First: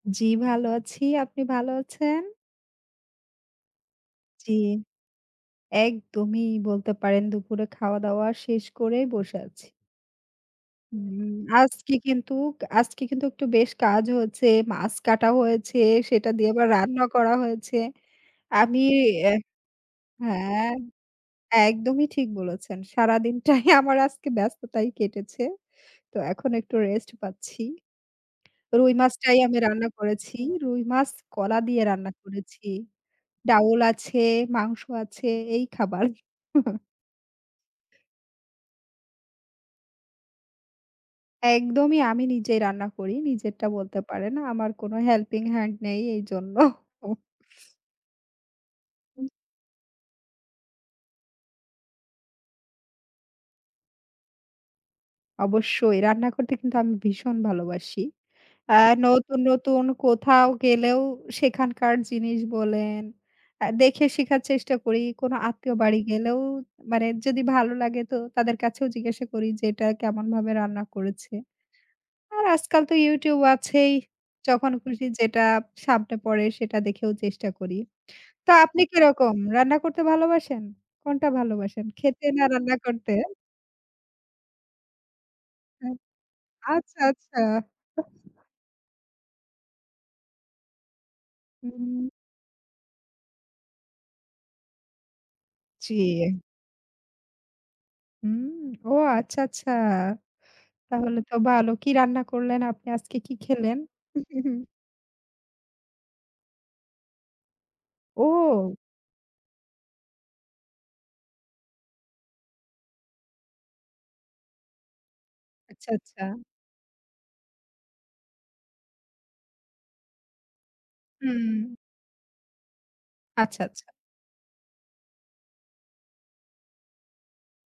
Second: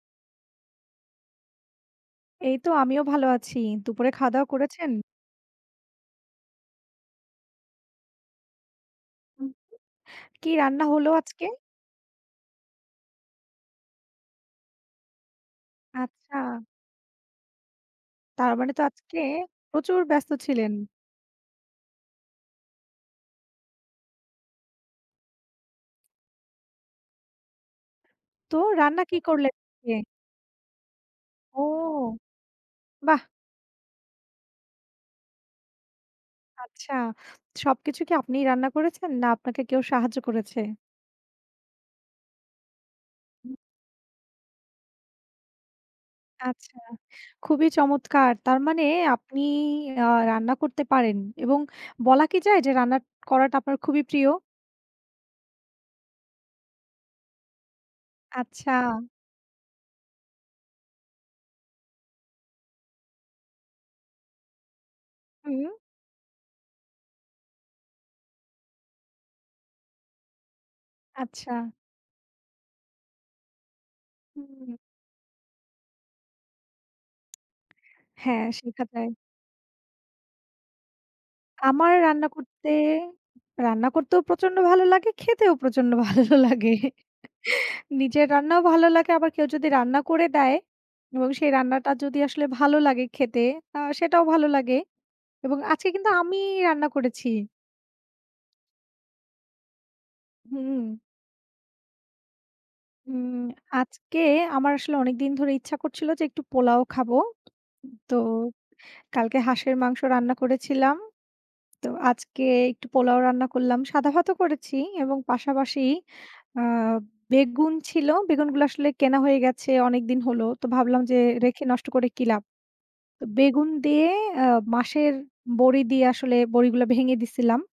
জি, ভালো আছি আপনি ভালো আছেন। এই তো আমিও ভাল আছি। দুপুরে খাওয়া দাওয়া জি। করেছেন? একদমই বলতে পারেন, দুপুরে খাওয়া দাওয়া শেষ করেই বসে আছি। কি রান্না হলো হুম আজকে? আজকে কিন্তু আজকে কিন্তু একটু বেশ কাজ হয়েছে। মাছ কাটা হয়েছে। সেটা দিয়ে আচ্ছা। আবার রান্না করা হয়েছে। তার মানে আমি তো আজকে প্রচুর ব্যস্ত হ্যাঁ, ছিলেন। একদমই ঠিক বলেছেন। সারাদিনটাই আমার আজকে ব্যস্ততায় কেটেছে। তো এখন একটু রেস্ট পাচ্ছি। তো রুই রান্না কি মাছটাই করলে আমি রান্না আজকে? করেছি। রুই মাছ কলা ও দিয়ে রান্না করেছি। বাহ। ডাউল আছে, মাংস আছে এই খাবার। আচ্ছা, সবকিছু কি আপনিই রান্না করেছেন? না আপনাকে কেউ সাহায্য করেছে? একদমই আমি নিজে রান্না করি, নিজেরটা বলতে পারে না, আমার কোনো হেল্পিং হ্যান্ড নেই, এইজন্য। আচ্ছা খুবই চমৎকার। তার মানে আপনি আ রান্না করতে পারেন এবং বলা কি যায় যে রান্না করাটা আপনার খুবই প্রিয়? অবশ্যই রান্না করতে কিন্তু আমি ভীষণ ভালোবাসি। আচ্ছা। আ নতুন, নতুন কোথাও গেলেও সেখানকার জিনিস বলেন, দেখে শিখার চেষ্টা করি। কোন হুম। আত্মীয় বাড়ি গেলেও মানে যদি ভালো লাগে তো তাদের কাছেও জিজ্ঞাসা করি যে "এটা কেমনভাবে রান্না করেছে।" আচ্ছা। আর আজকাল তো ইউটিউব আছেই। হুম। যখন খুশি যেটা সামনে পড়ে সেটা দেখেও চেষ্টা করি। হ্যাঁ তো আপনি সেখাটাই। কিরকম রান্না করতে ভালোবাসেন? কোনটা ভালোবাসেন? আমার খেতে রান্না না করতে রান্না করতে? রান্না করতেও প্রচন্ড ভালো লাগে খেতেও প্রচন্ড ভালো লাগে। আচ্ছা আচ্ছা। নিজের রান্নাও ভালো লাগে, আবার কেউ যদি রান্না করে দেয় এবং সেই রান্নাটা হুম। যদি আসলে ভালো লাগে খেতে আ সেটাও ভালো লাগে। এবং আজকে জি। কিন্তু আমি রান্না করেছি। হুম, ও আচ্ছা, আচ্ছা হুম। তাহলে তো ভালো। কি রান্না করলেন, আপনি আজকে হুম, কি খেলেন? আজকে আমার আসলে অনেকদিন ধরে ইচ্ছা করছিল যে একটু পোলাও খাবো। তো ও। কালকে হাঁসের মাংস রান্না করেছিলাম। তো আজকে একটু পোলাও রান্না করলাম। সাদা ভাতও করেছি এবং পাশাপাশি আচ্ছা, আচ্ছা। আ বেগুন ছিল। বেগুনগুলো আসলে কেনা হয়ে গেছে অনেকদিন হল। তো ভাবলাম যে রেখে হুম। নষ্ট করে কি লাভ? আচ্ছা, বেগুন আচ্ছা। দিয়ে আ মাসের বড়ি দিয়ে আসলে বড়িগুলো ভেঙে দিচ্ছিলাম।